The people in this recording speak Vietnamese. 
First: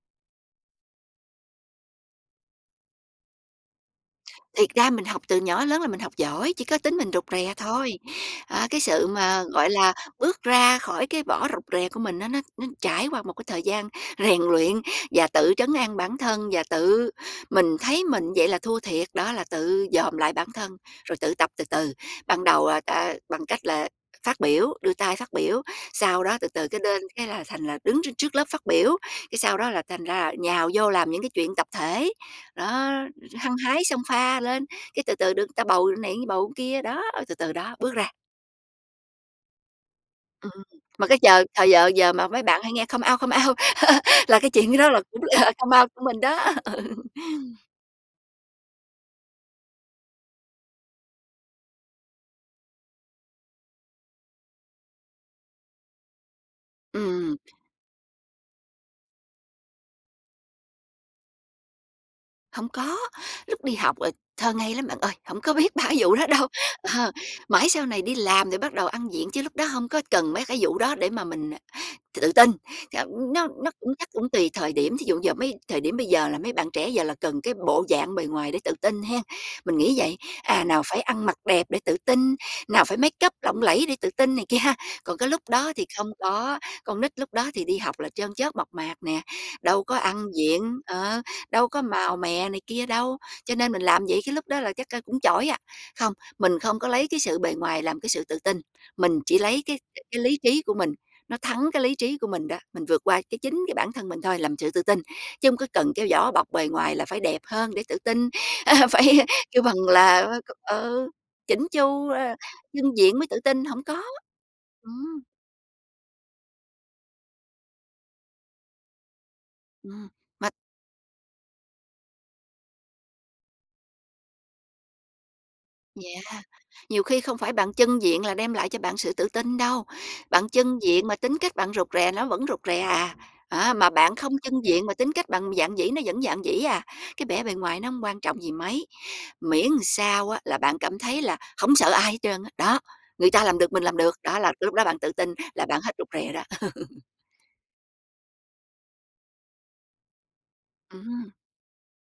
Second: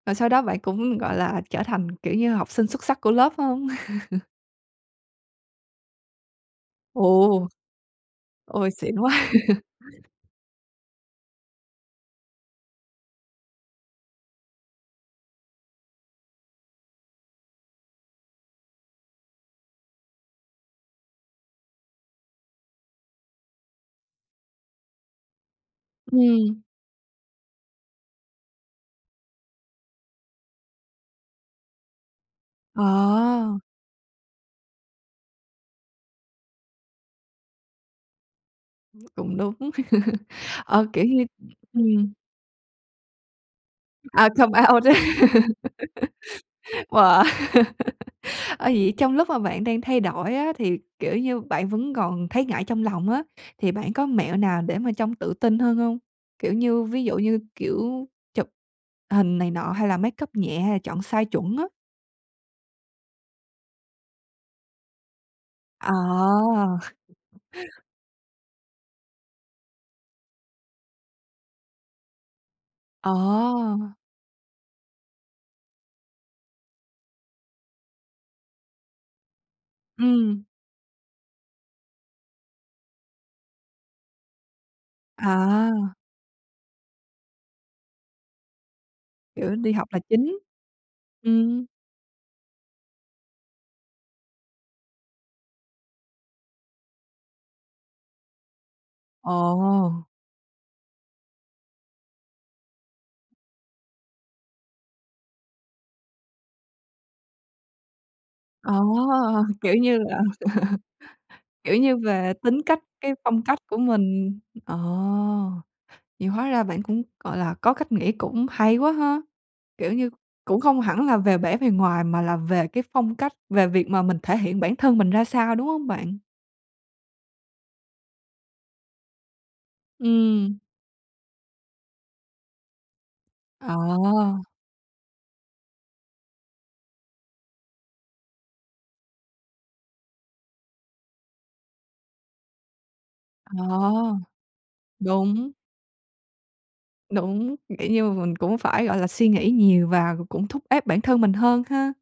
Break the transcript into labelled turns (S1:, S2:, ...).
S1: Rồi sau đó bạn cũng, gọi là, trở thành, kiểu như, học sinh xuất sắc của lớp phải hông?
S2: Thiệt ra mình học từ nhỏ đến lớn là mình học giỏi, chỉ có tính mình rụt
S1: Ồ!
S2: rè thôi. À,
S1: Ôi,
S2: cái
S1: xịn
S2: sự
S1: quá!
S2: mà, gọi là, bước ra khỏi cái vỏ rụt rè của mình á nó nó trải qua một cái thời gian rèn luyện và tự trấn an bản thân và tự mình thấy mình vậy là thua thiệt đó, là tự dòm lại bản thân rồi tự tập từ từ. Ban đầu là ta bằng cách là phát biểu, đưa tay phát biểu sau đó từ
S1: Ừm.
S2: từ cái lên, cái là thành là đứng trước trước lớp phát biểu, cái sau đó là thành ra là nhào vô làm những cái chuyện tập thể. Đó, hăng
S1: À.
S2: hái xông pha lên, cái từ từ được người ta bầu này, bầu cái kia, đó, từ từ đó, bước ra.
S1: Cũng đúng.
S2: Ừm,
S1: Ờ, kiểu
S2: mà cái
S1: như
S2: giờ
S1: ừm,
S2: thời giờ
S1: ừm.
S2: giờ mà mấy bạn hay nghe come out, come out,
S1: À,
S2: là cái
S1: come
S2: chuyện
S1: out
S2: đó
S1: đó.
S2: là cũng là come out, của mình đó. ừ.
S1: Wow! Ờ, vậy trong lúc mà bạn đang thay đổi á thì, kiểu như, bạn vẫn còn thấy ngại trong lòng á thì bạn có mẹo nào để mà trông tự tin hơn hông? Kiểu như ví dụ
S2: Ừm.
S1: như, kiểu, chụp hình này nọ hay là makeup nhẹ hay là chọn size chuẩn á?
S2: Hông có, lúc đi học, ờ, thơ ngây lắm bạn ơi, hổng có biết ba cái vụ đó đâu,
S1: À!
S2: ờ, mãi sau này đi làm rồi bắt đầu ăn diện chứ lúc đó hông có cần mấy cái vụ đó để mà mình, à, tự tin. Thận nó nó cũng
S1: À!
S2: chắc cũng tùy thời điểm, thí dụ giờ mấy thời điểm bây giờ là mấy bạn trẻ giờ là cần cái bộ dạng bề ngoài để tự tin hén, mình nghĩ vậy.
S1: Ừm.
S2: À, nào phải ăn mặc đẹp để tự tin, nào phải makeup lộng lẫy để tự tin này kia ha, còn cái lúc đó thì
S1: À.
S2: không có. Con nít lúc đó thì đi học là chân chất, mộc mạc nè,
S1: Kiểu, đi
S2: đâu
S1: học
S2: có
S1: là
S2: ăn
S1: chính.
S2: diện, ờ,
S1: Ừm.
S2: đâu có màu mè này kia đâu, cho nên mình làm vậy cái lúc đó là chắc, ơ, cũng chỏi à. Không, mình không có lấy cái sự bề ngoài làm cái sự tự tin, mình chỉ lấy cái
S1: Ồ!
S2: cái lý trí của mình, nó thắng cái lý trí của mình đó, mình vượt qua, cái, chính cái bản thân mình thôi làm sự tự tin, chứ hông có cần kéo vỏ bọc bề ngoài là phải đẹp hơn để tự tin.
S1: À,
S2: A, phải kêu bằng
S1: kiểu như là
S2: là phải c ừ, chỉn
S1: kiểu như
S2: chu,
S1: về
S2: ờ,
S1: tính cách,
S2: chưng
S1: cái
S2: diện mới tự
S1: phong cách
S2: tin,
S1: của
S2: hổng có.
S1: mình. Ờ,
S2: Ừm.
S1: vậy hóa ra bạn cũng, gọi là, có cách nghĩ cũng hay quá ha! Kiểu như,
S2: Ừm, mà
S1: cũng không hẳn là về bẻ bề ngoài mà là về cái phong cách, về việc mà mình thể hiện bản thân mình ra sao, đúng hông bạn?
S2: Yeah, nhiều khi không phải bạn chưng diện là đem lại cho bạn sự tự tin đâu, bạn
S1: Ừm.
S2: chưng diện mà tính cách bạn rụt rè nó vẫn rụt rè à. Đó, mà bạn không
S1: À.
S2: chưng diện mà tính cách bạn dạn dĩ nó vẫn dạn dĩ à. Cái bẻ bề ngoài nó hông quan trọng gì mấy miễn sao á là bạn cảm thấy là hổng sợ ai hết trơn á, đó, người ta làm được mình làm được,
S1: À,
S2: đó là cái lúc đó bạn tự tin
S1: đúng.
S2: là bạn hết rụt rè đó.
S1: Đúng, kiểu như mà mình cũng phải, gọi là, suy nghĩ nhiều và cũng thúc ép bản thân
S2: Ừm.
S1: mình hơn ha.